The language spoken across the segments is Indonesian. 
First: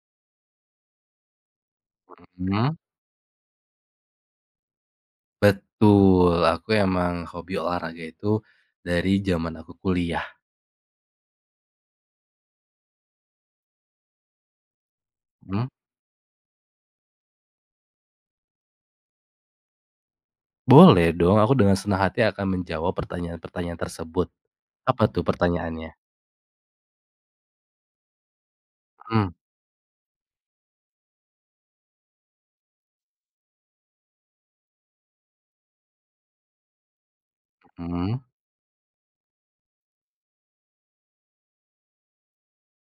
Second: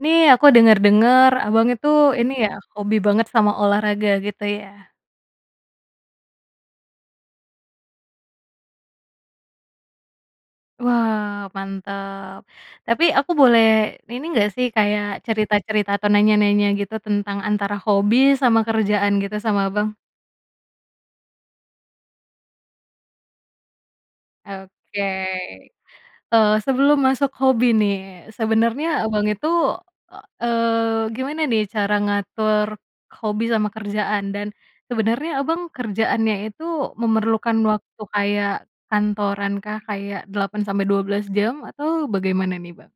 Nih, aku denger-denger, Abang itu [unintelligible] ini ya Mhm. hobi banget sama olahraga gitu ya? Betul, aku emang hobi olahraga itu dari zaman aku kuliah. Wah, mantap. Tapi aku boleh ini enggak sih kayak Mmm. cerita-cerita atau nanya-nanya gitu tentang antara hobi sama kerjaan gitu sama Abang? Boleh dong, aku dengan senang hati akan menjawab pertanyaan-pertanyaan tersebut. Oke. Apa tuh pertanyaannya? Eee, sebelum masuk hobi nih. Sebenernya Abang Mhm. itu, e eee, gimana nih cara ngatur hobi sama kerjaan? Dan sebenarnya Abang kerjaannya itu memerlukan waktu Mmm. kayak kantorankah, kayak 8 sampai 12 jam atau bagaimana nih, Bang?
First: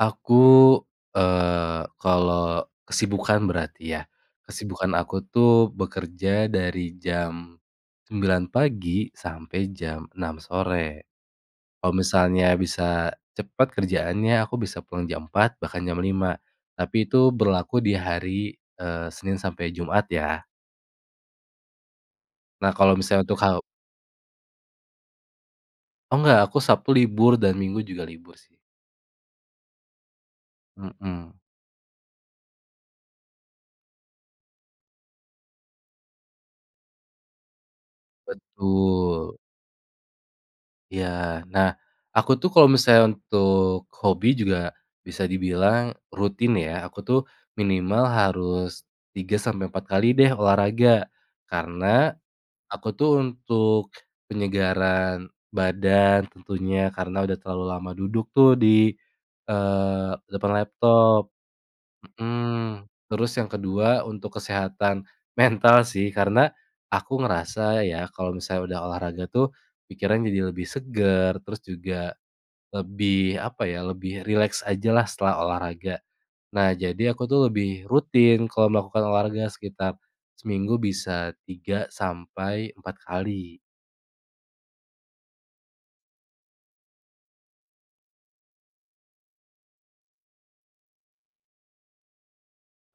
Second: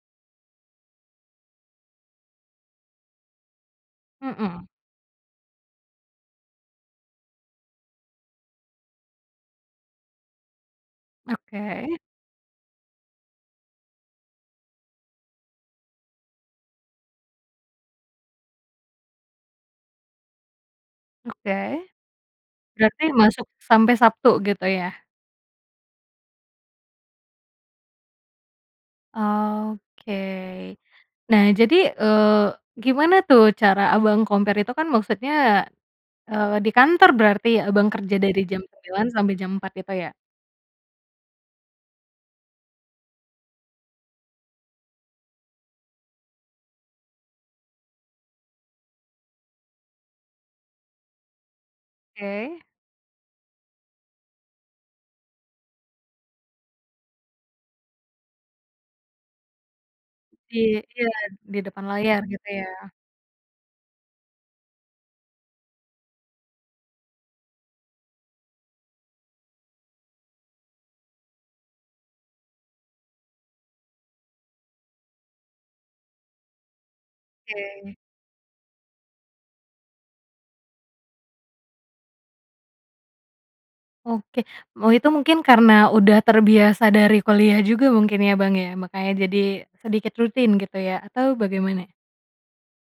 Aku, eee, kalau kesibukan berarti ya. Mhm. Kesibukan aku tuh bekerja dari jam 9.00 pagi sampai jam 6.00 sore. Kalau Oke. misalnya bisa cepat kerjaannya aku bisa pulang jam 4.00, bahkan jam 5.00. Tapi itu berlaku di hari, eee, Senin sampai Jumat ya. Oke. Nah, kalau Berarti misalnya untuk masuk halb sampai Sabtu, gitu ya? Enggak, aku Sabtu libur, dan Minggu juga libur sih. Oke. Mhm. Nah, jadi, eee, gimana tuh cara Abang compare itu kan maksudnya ya, eee, di kantor berarti Abang kerja dari jam 9.00 sampai Betul. jam 4.00 itu ya? Iya. Nah, aku tuh kalau misalnya untuk hobi juga bisa dibilang rutin ya, aku tuh minimal harus 3 sampai 4 kali deh olahraga. Karena Oke. aku tuh untuk penyegaran badan tentunya, karena udah terlalu lama duduk tuh di eee, depan Di iya, laptop di depan layar, gitu ya. mhm. Terus yang kedua untuk kesehatan mental sih, karena aku ngerasa ya kalau misalnya udah olahraga tuh pikiran jadi lebih segar, terus juga lebih apa ya, lebih rileks ajalah setelah olahraga. Nah, jadi aku tuh lebih Oke. rutin kalau melakukan olahraga sekitar seminggu bisa 3 sampai 4 kali. Oke. Me itu mungkin karena udah terbiasa dari kuliah juga mungkin ya Bang ya, makanya jadi sedikit rutin gitu ya, atau bagaimana?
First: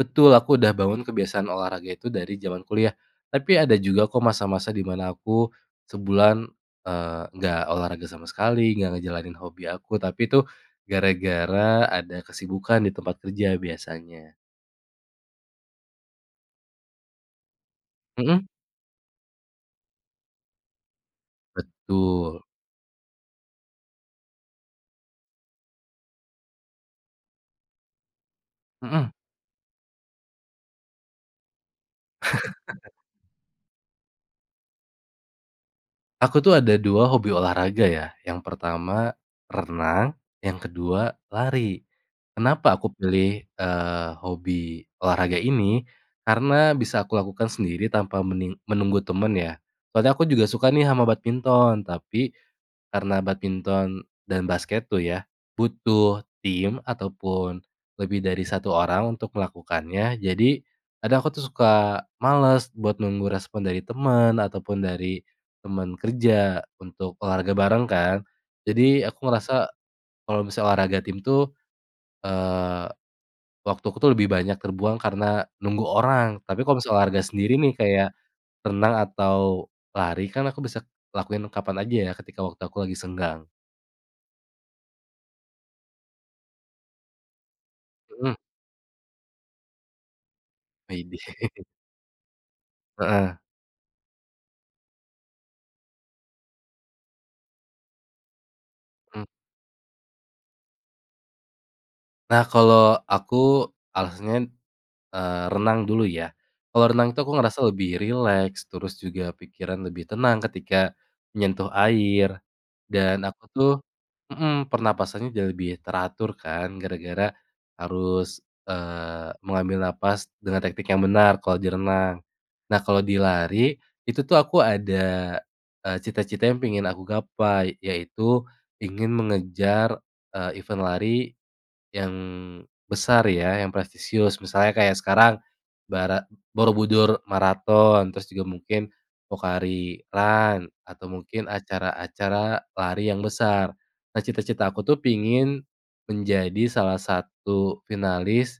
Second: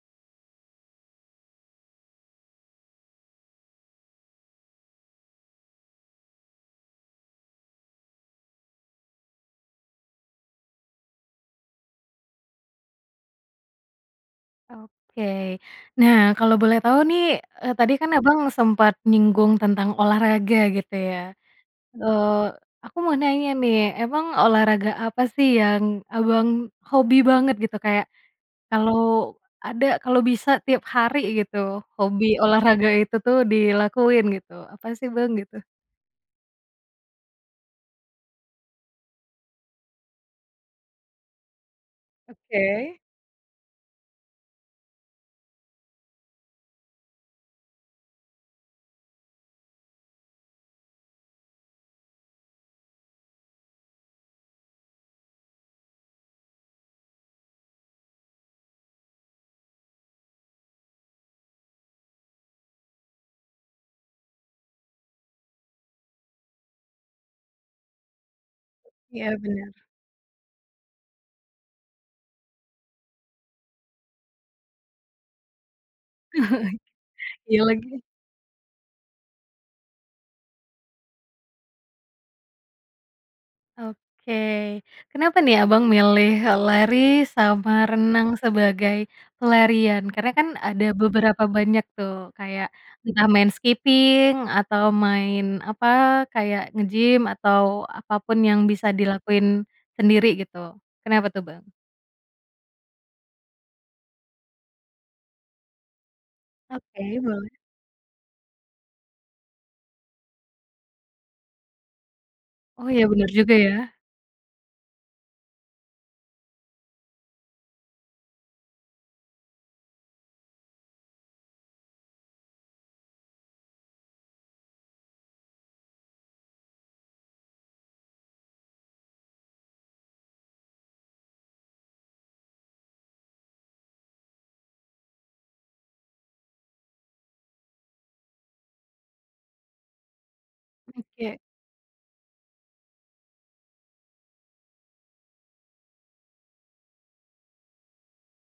Betul, aku udah bangun kebiasaan olahraga itu dari zaman kuliah. Tapi ada juga kok masa-masa di mana aku sebulan, eee, enggak olahraga sama sekali, enggak ngejalanin hobi aku. Tapi itu gara-gara ada kesibukan di tempat kerja biasanya. Oke. Nah, kalau boleh tahu nih, eee, tadi kan Abang Mhm. sempat nyinggung tentang olahraga, gitu ya. Betul. Eee, aku mau nanya nih, emang olahraga apa sih yang Abang hobi banget, gitu, kayak Mhm. kalau ada kalau bisa tiap hari, gitu, hobi olahraga itu tuh dilakuin, gitu. Apa sih, Bang, gitu? Aku tuh ada 2 hobi olahraga ya, yang pertama renang, yang ke-2 lari. Kenapa aku Oke. pilih, eee, hobi olahraga ini? Karena bisa aku lakukan sendiri tanpa mening menunggu teman ya. Soalnya aku juga suka nih sama badminton, tapi karena badminton dan basket tuh ya butuh tim ataupun lebih dari 1 orang untuk melakukannya, jadi kadang aku tuh suka malas buat nunggu respon dari teman ataupun dari teman kerja untuk olahraga bareng kan. Jadi aku Iya, ngerasa benar. kalau misalnya olahraga tim tuh, eee, waktu aku tuh lebih banyak terbuang karena nunggu orang. Tapi kalau misalnya olahraga sendiri Iya, nih, lagi. kayak renang atau lari, kan aku bisa lakuin kapan aja ya ketika waktu aku lagi senggang. Oke. Kenapa nih, Abang milih lari sama renang Mhm. sebagai pelarian? Karena kan ada Maybe. beberapa banyak tuh, kayak entah Heeh. main skipping atau main apa, kayak nge-gym atau apa pun yang bisa Mmm. dilakuin sendiri gitu. Kenapa tuh, Bang? Nah, kalo aku alasannya, eee, renang dulu ya. Kalo renang itu Oke. aku Boleh. ngerasa lebih rileks, terus juga pikiran lebih tenang ketika menyentuh air, Oh, ya. dan Bener aku juga tuh ya. mhm, pernapasannya jauh lebih teratur kan gara-gara harus, eee, mengambil napas dengan teknik yang benar kalo di renang. Nah, kalo di lari, itu tuh aku ada, eee, cita-cita yang pengen aku gapai, yaitu ingin mengejar, eee, event lari yang besar ya, yang prestisius. Misalnya kayak sekarang bara Borobudur Marathon, terus juga mungkin Pocari Run, Mhm, atau kayak? mungkin acara-acara lari yang besar. Nah, cita-cita aku tuh pengin menjadi salah satu finalis,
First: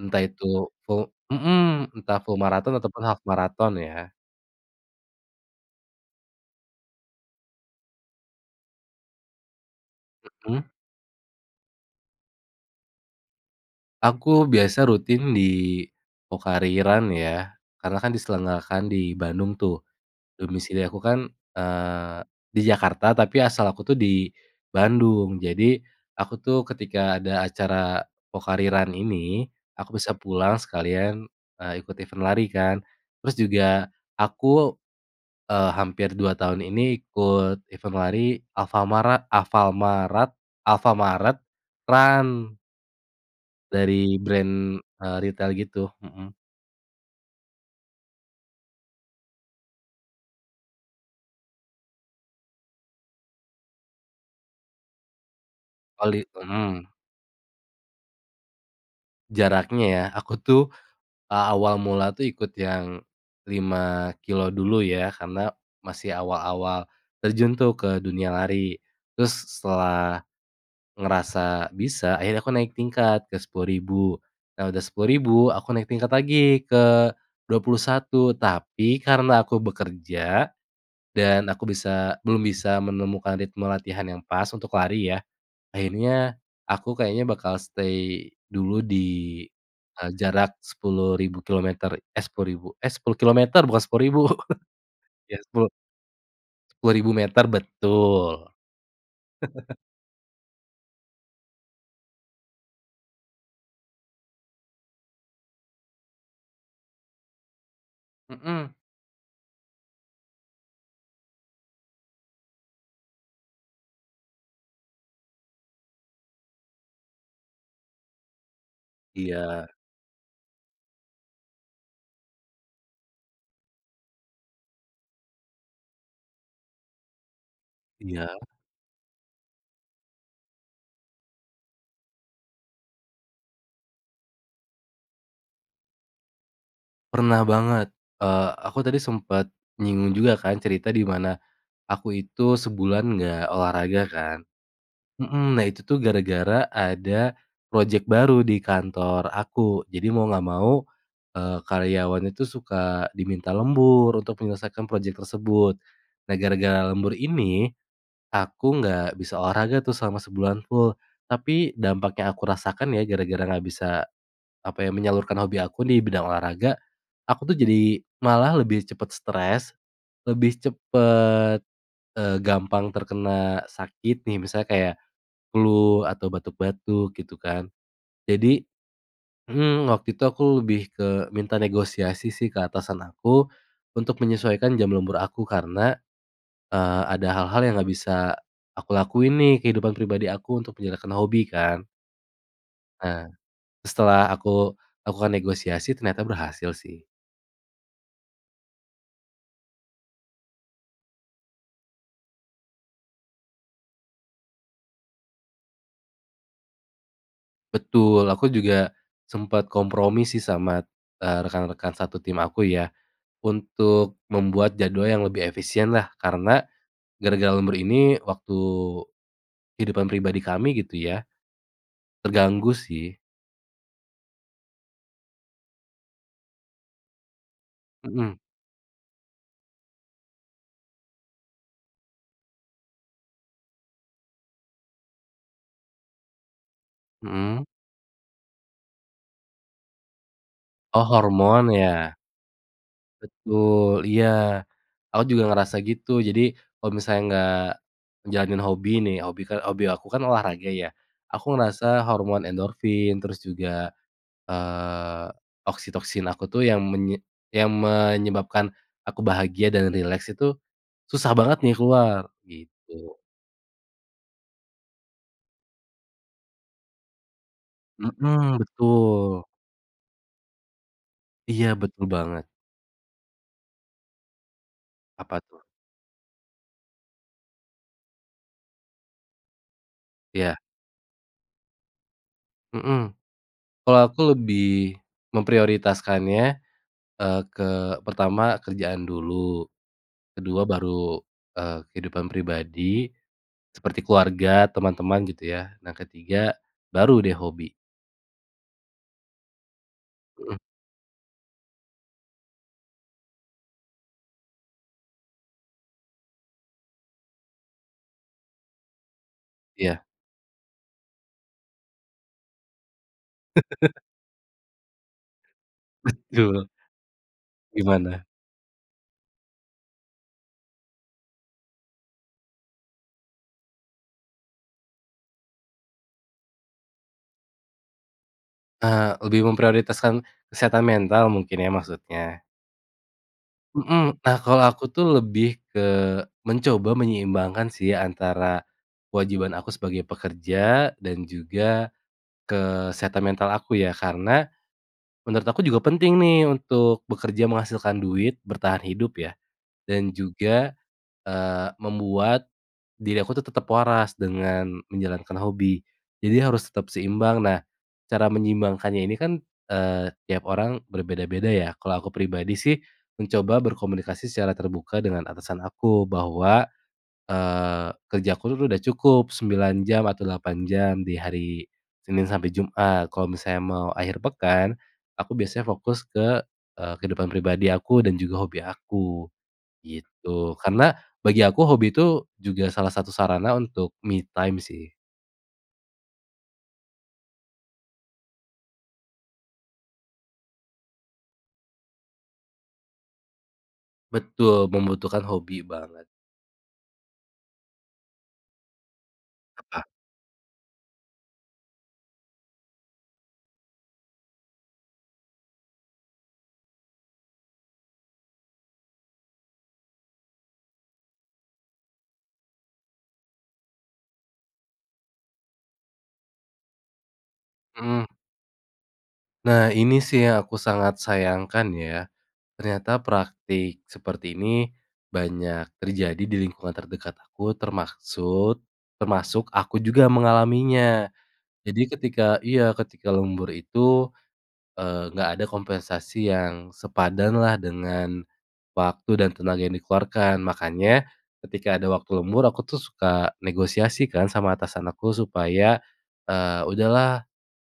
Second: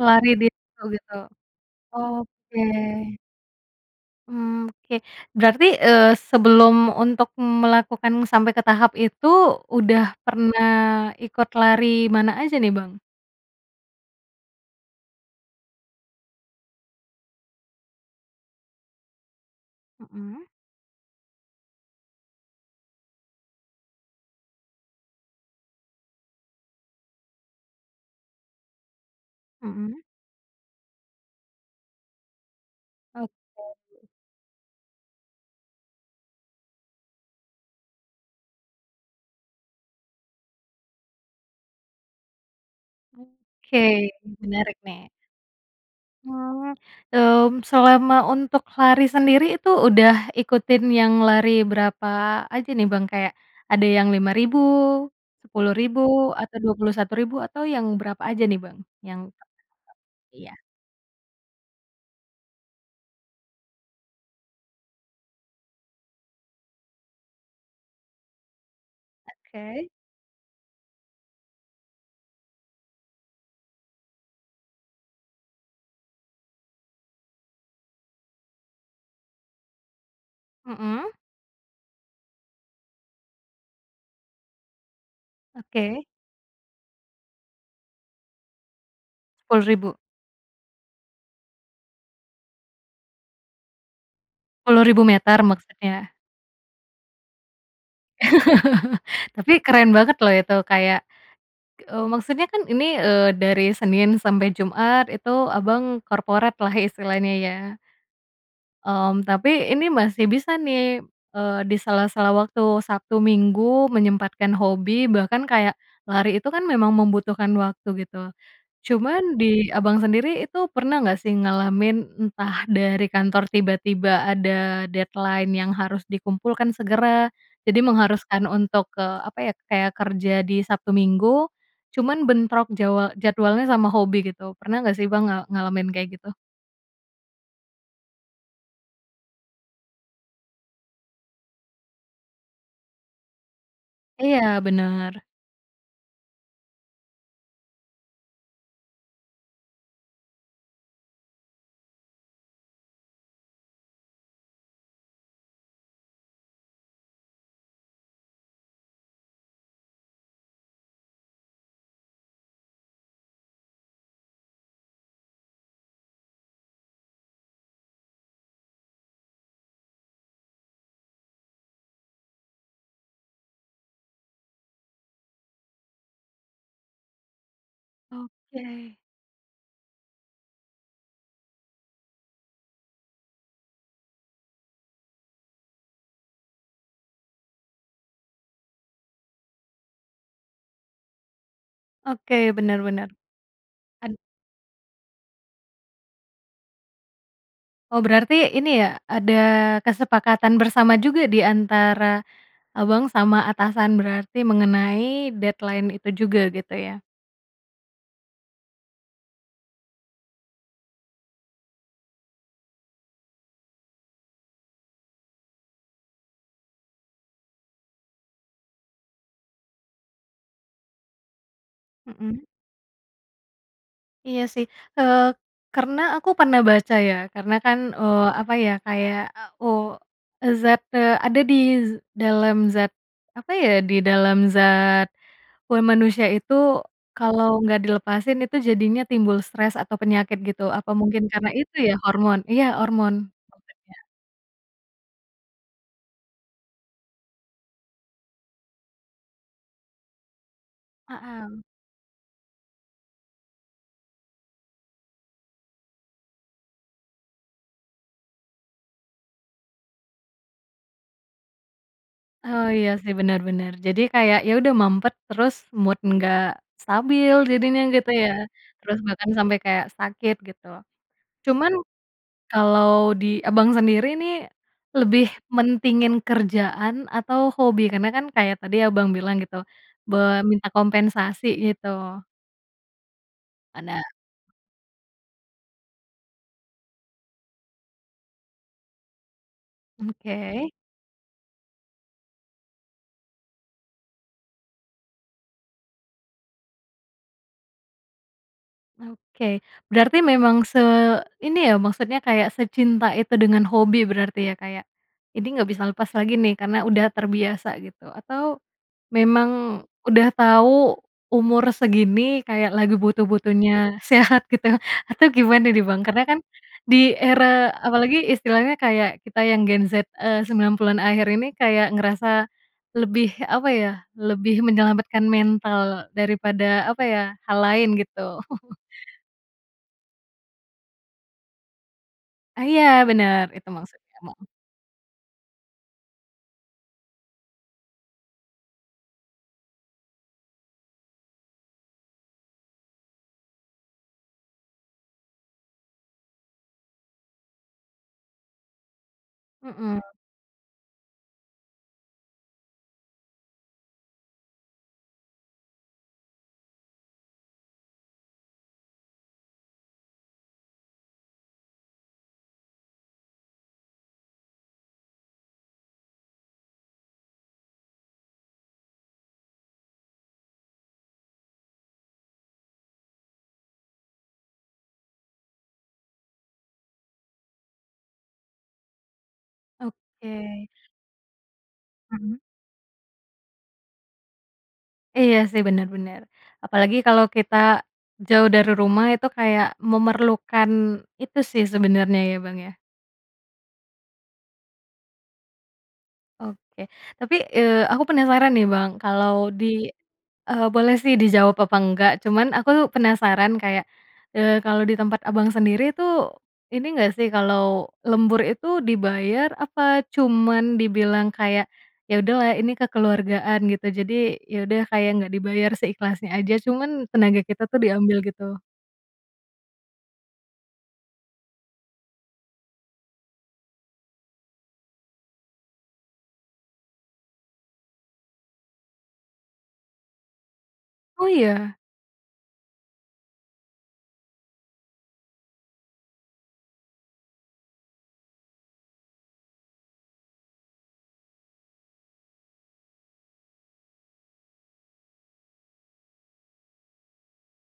entah Lari di itu situ full gitu? mhm, entah full Oke. marathon ataupun half marathon ya. Mmm, oke. Berarti, eee, sebelum untuk melakukan sampai ke tahap itu udah pernah Mhm. ikut lari mana aja nih, Bang? Aku biasa rutin di Pocari Run ya, karena kan diselenggarakan di Bandung tuh. Mhm. Domisili aku kan, eee, di Jakarta tapi asal aku tuh di Bandung. Jadi aku tuh ketika ada acara Pocari Run ini, aku Mhm. bisa pulang sekalian, eee, ikut event lari kan. Terus juga Oke. aku, eee, hampir 2 tahun ini ikut event lari, alfamara alfalmarat Alfamart Run. Oke, Dari menarik brand, nih. eee, ritel gitu, mhm. Mhm, mmm, selama untuk lari sendiri itu udah ikutin yang lari berapa aja nih, Bang? Kayak ada yang 5.000, 10.000, Oli atau dua mhm. puluh satu ribu atau yang berapa aja nih, Bang? Yang Jaraknya [unintelligible] ya? Aku tuh Iya. a awal mula tuh ikut yang 5 kilometer dulu ya karena masih awal-awal terjun tuh ke dunia lari. Terus Oke. setelah ngerasa bisa akhirnya aku naik tingkat ke 10.000. Nah, udah 10.000 aku naik tingkat lagi ke 21 tapi karena aku bekerja Mhm. dan aku bisa belum bisa menemukan ritme latihan yang pas untuk lari ya. Oke. Akhirnya aku kayaknya bakal stay dulu di, Sepuluh ribu? eee, jarak 10.000 kilometer eh, 10.000 eh 10 kilometer bukan 10.000. Sepuluh ribu meter Ya sepul maksudnya? sepuluh ribu meter, betul. Tapi keren banget loh itu kayak, eee, maksudnya kan ini, eee, dari Senin sampe Jumat itu Abang, corporate lah istilahnya ya. Mhm. Mmm, tapi ini masih bisa nih, eee, di sela-sela waktu Sabtu, Minggu menyempatkan hobi bahkan kayak lari itu kan memang membutuhkan waktu gitu. Cuman di Iya. Abang, sendiri itu pernah nggak sih ngalamin entah dari kantor tiba-tiba ada deadline yang harus dikumpulkan segera. Jadi Iya. mengharuskan untuk, ke apa ya, kayak kerja di Sabtu, Minggu cuman bentrok jawa jadwalnya sama hobi gitu pernah nggak sih, Bang, nga ngalamin kayak gitu? Pernah banget, eee, aku tadi sempet nyinggung juga kan cerita di mana aku itu sebulan nggak olahraga kan. Iya, bener. Mhm, nah itu tuh gara-gara ada project baru di kantor aku, jadi mau nggak mau, eee, karyawan itu suka diminta lembur untuk menyelesaikan project tersebut. Nah, gara-gara lembur ini aku nggak bisa olahraga tuh selama sebulan full. Tapi dampak yang aku rasakan ya gara-gara nggak bisa, apa ya, menyalurkan hobi aku di bidang olahraga, aku tuh jadi malah lebih cepat stres, lebih cepet, eee, gampang terkena sakit nih, misalnya kayak flu atau batuk-batuk gitu kan. Jadi Oke. mhm, waktu itu aku lebih ke minta negosiasi sih ke atasan aku untuk menyesuaikan jam lembur aku karena, eee, ada hal-hal yang nggak bisa aku lakuin nih kehidupan pribadi aku untuk menyalurkan hobi kan. Oke, bener bener. Nah, Ad setelah aku lakukan negosiasi ternyata berhasil sih. Oh, berarti ini ya ada kesepakatan bersama juga di antara, Abang, sama atasan berarti mengenai deadline itu juga gitu ya? Betul, aku juga sempet kompromi sih sama, eee, rekan-rekan satu tim aku ya, untuk membuat jadwal yang lebih efisien lah, karena gara-gara lembur ini waktu kehidupan pribadi kami gitu ya, Mhm. terganggu sih. Iya sih, eee, karena aku pernah baca ya karena kan, eee, Mhm. apa ya kayak o zat, eee, ada di dalam zat apa ya di dalam zat, eee, manusia itu kalau Mhm. nggak dilepasin itu jadinya timbul stres atau penyakit gitu. Apa Oh, mungkin karena hormon itu ya ya? hormon iya, hormon. Betul, iya aku juga ngerasa gitu. Jadi kalo misalnya nggak jalanin hobi nih, hobi kan hobi aku kan olahraga ya, aku Hmm. ngerasa hormon endorfin, terus juga, eee, oksitoksin aku tuh yang menye yang menyebabkan aku bahagia dan rileks itu susah banget nih keluar, Oh iya sih, gitu. bener bener. Jadi kayak ya udah mampet terus mood nggak stabil jadinya gitu ya, Mhm, terus bahkan betul. sampe kayak sakit gitu. Iya, Cuman betul banget. kalau di Abang sendiri nih lebih Apa tuh? mentingin kerjaan atau hobi? Karena kan kayak tadi Abang bilang gitu boleh Iya. minta kompensasi gitu. Mhm, kalo Ada. aku lebih memprioritaskannya, eee, ke pertama kerjaan dulu, ke-2 Oke. baru, eee, kehidupan pribadi, seperti keluarga, teman-teman gitu ya. Nah, ke-3 baru deh hobi. Oke, berarti Mhm. memang se ini ya maksudnya kayak secinta itu dengan hobi berarti ya, kayak ini nggak bisa lepas lagi nih karena udah terbiasa gitu atau, memang Iya. udah tau umur segini kayak lagi butuh-butuhnya sehat gitu atau gimana nih, Bang? Karena kan Betul. di era apalagi Gimana? istilahnya kayak kita yang Gen Z, eee, 90-an akhir ini kayak ngerasa lebih apa ya, lebih menyelamatkan mental daripada apa ya, hal lain gitu. Eee, lebih memprioritaskan kesehatan mental mungkin ya maksudnya? Ah, iya bener itu maksudnya Mhm, nah Bang. kalau aku tuh lebih ke mencoba menyeimbangkan sih antara kewajiban aku sebagai pekerja dan juga kesehatan mental aku ya. Karena menurut aku juga penting nih untuk bekerja menghasilkan duit bertahan hidup ya Mhm. dan juga, eee, membuat diri aku tuh tetep waras dengan menjalankan hobi, jadi harus tetap seimbang. Nah, cara menyeimbangkannya ini kan, eee, tiap orang berbeda-beda ya. Kalau aku pribadi sih mencoba berkomunikasi secara terbuka dengan atasan aku bahwa, eee, kerja aku itu tuh udah cukup 9 jam atau 8 jam di hari Senin sampe Jumat. Kalo misalnya mau akhir pekan, aku biasanya fokus ke, eee, kehidupan pribadi aku dan juga hobi aku, gitu. Oke. Karena bagi aku hobi itu Mhm. juga salah satu sarana untuk me time sih. Iya sih, bener bener. Apalagi kalo kita jauh dari rumah itu kayak memerlukan itu sih sebenernya ya, Bang, ya. Betul, membutuhkan hobi banget. Oke, tapi, eee, aku penasaran nih, Bang, kalau Apa? di eee, boleh sih dijawab apa nggak, cuman aku penasaran kayak, eee, kalau di tempat Abang sendiri tuh ini nggak sih kalau lembur itu dibayar apa cuman dibilang kayak, "Ya udahlah ini kekeluargaan gitu?" Jadi ya udah kayak nggak dibayar seikhlasnya aja, cuman tenaga kita tuh Mhm. diambil gitu. Nah, ini sih yang aku sangat sayangkan ya. Ternyata praktik seperti ini banyak terjadi di lingkungan terdekat aku termaksud termasuk aku juga mengalaminya. Oh, iya? Jadi ketika iya ketika lembur itu, eee, nggak ada kompensasi yang sepadan lah dengan waktu dan tenaga yang dikeluarkan. Makanya ketika ada waktu lembur aku tuh suka negosiasi kan sama atasan aku supaya, eee, "Udah lah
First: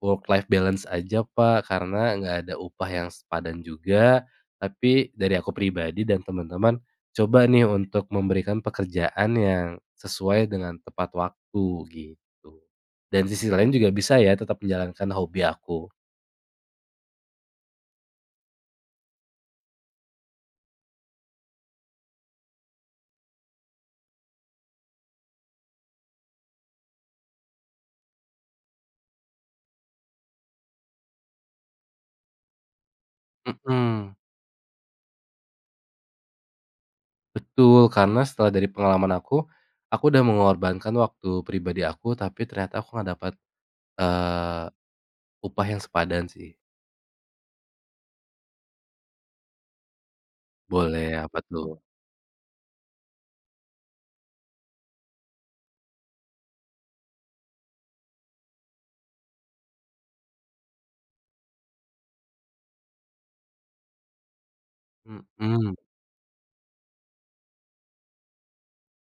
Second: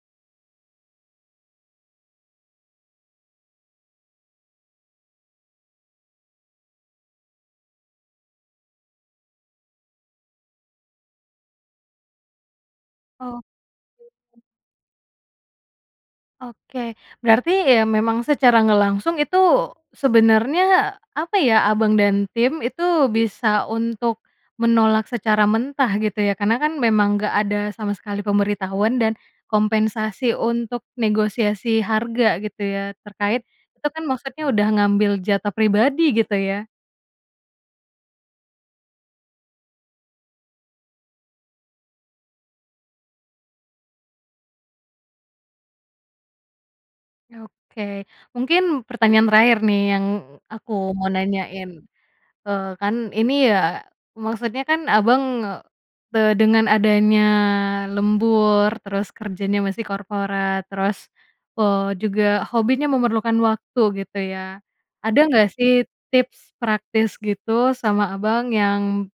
work life balance aja, Pak, karena nggak ada upah yang sepadan juga. Tapi dari aku pribadi dan temen-temen coba nih untuk memberikan pekerjaan yang sesuai dengan tepat waktu," gitu. Dan sisi Oke. lain juga bisa ya tetap menjalankan hobi aku. Oke. Berarti ya memang secara nggak langsung itu sebenarnya apa ya, Abang dan tim itu bisa untuk menolak secara mentah, gitu ya. Karena kan memang nggak ada sama sekali pemberitahuan dan kompensasi untuk negosiasi harga gitu ya terkait itu kan Hmm. maksudnya udah ngambil jatah pribadi, gitu ya. Betul, karena setelah dari pengalaman aku, aku udah mengorbankan waktu pribadi aku tapi ternyata aku nggak dapat, eee, upah yang sepadan sih. Oke. Mungkin pertanyaan terakhir nih yang aku mau Boleh, apa nanyain. tuh? Eee, kan ini ya, maksudnya kan Abang, te dengan adanya lembur, terus kerjanya masih korporat, terus, eee, juga hobinya memerlukan waktu, gitu ya, ada nggak sih Hmm. tips praktis gitu sama Abang yang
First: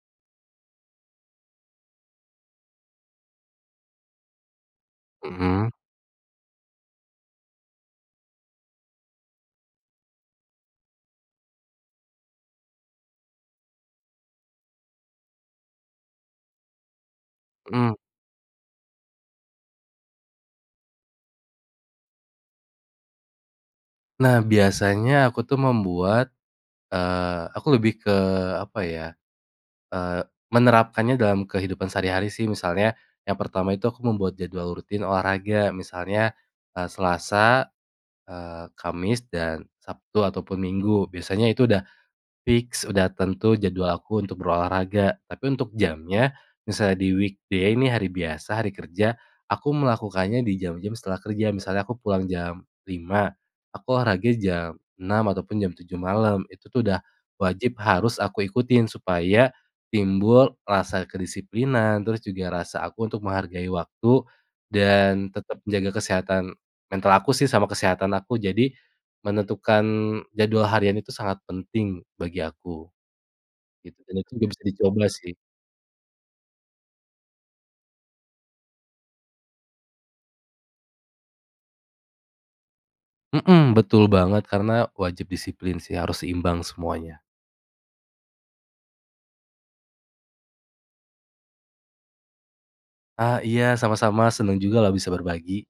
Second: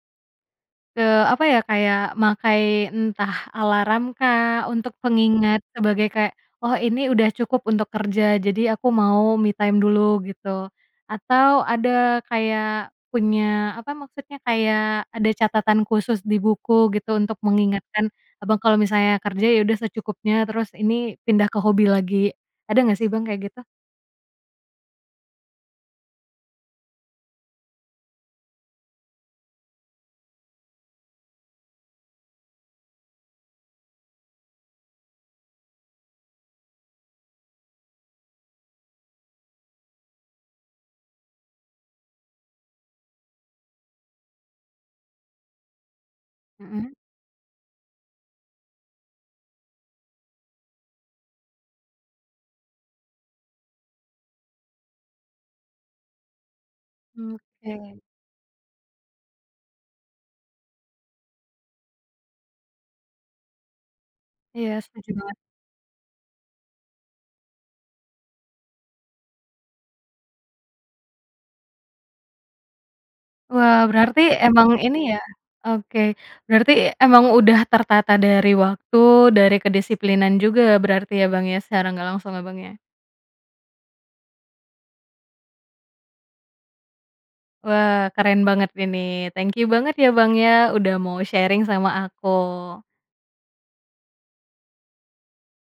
eee, apa ya, kayak makai entah alarmkah untuk pengingat Hmm. sebagai kayak, "Oh, ini udah cukup untuk kerja, jadi aku mau me time dulu," gitu. Atau ada kayak punya apa maksudnya, kayak ada catatan khusus di buku gitu untuk Mmm. mengingatkan Abang kalau misalnya kerja, ya udah secukupnya, terus ini pindah ke hobi lagi. Ada nggak sih, Bang, kayak gitu? Nah, biasanya aku tuh membuat eee, aku lebih ke apa ya, eee, menerapkannya dalam kehidupan sehari-hari sih. Misalnya yang pertama itu aku membuat jadwal rutin olahraga. Misalnya, eee, Selasa, eee, Kamis, dan Sabtu ataupun Minggu. Biasanya itu udah fix, udah tentu jadwal aku untuk berolahraga. Tapi untuk jamnya, Mhm. misalnya di weekday ini hari biasa, hari kerja, aku melakukannya di jam-jam setelah kerja, misalnya aku pulang jam 5:00, aku olahraga jam 6:00 ataupun jam 7:00 malam, itu tuh udah Mmm, wajib oke. harus aku ikutin supaya timbul rasa kedisiplinan, terus juga rasa aku untuk menghargai waktu Iya, setuju dan banget. tetap menjaga kesehatan mental aku sih sama kesehatan aku. Jadi menentukan jadwal harian itu sangat penting bagi aku Wah, gitu, dan berarti itu juga bisa emang ini dicoba ya sih. oke, berarti emang udah tertata dari waktu, dari kedisiplinan juga berarti ya, Bang, ya, secara nggak langsung Abangnya? Mhm, betul banget, karena wajib disiplin sih, harus seimbang semuanya. Wah, keren banget ini, thank you banget ya, Bang, ya udah mau sharing sama aku. Ah, iya, sama-sama, seneng juga loh bisa berbagi.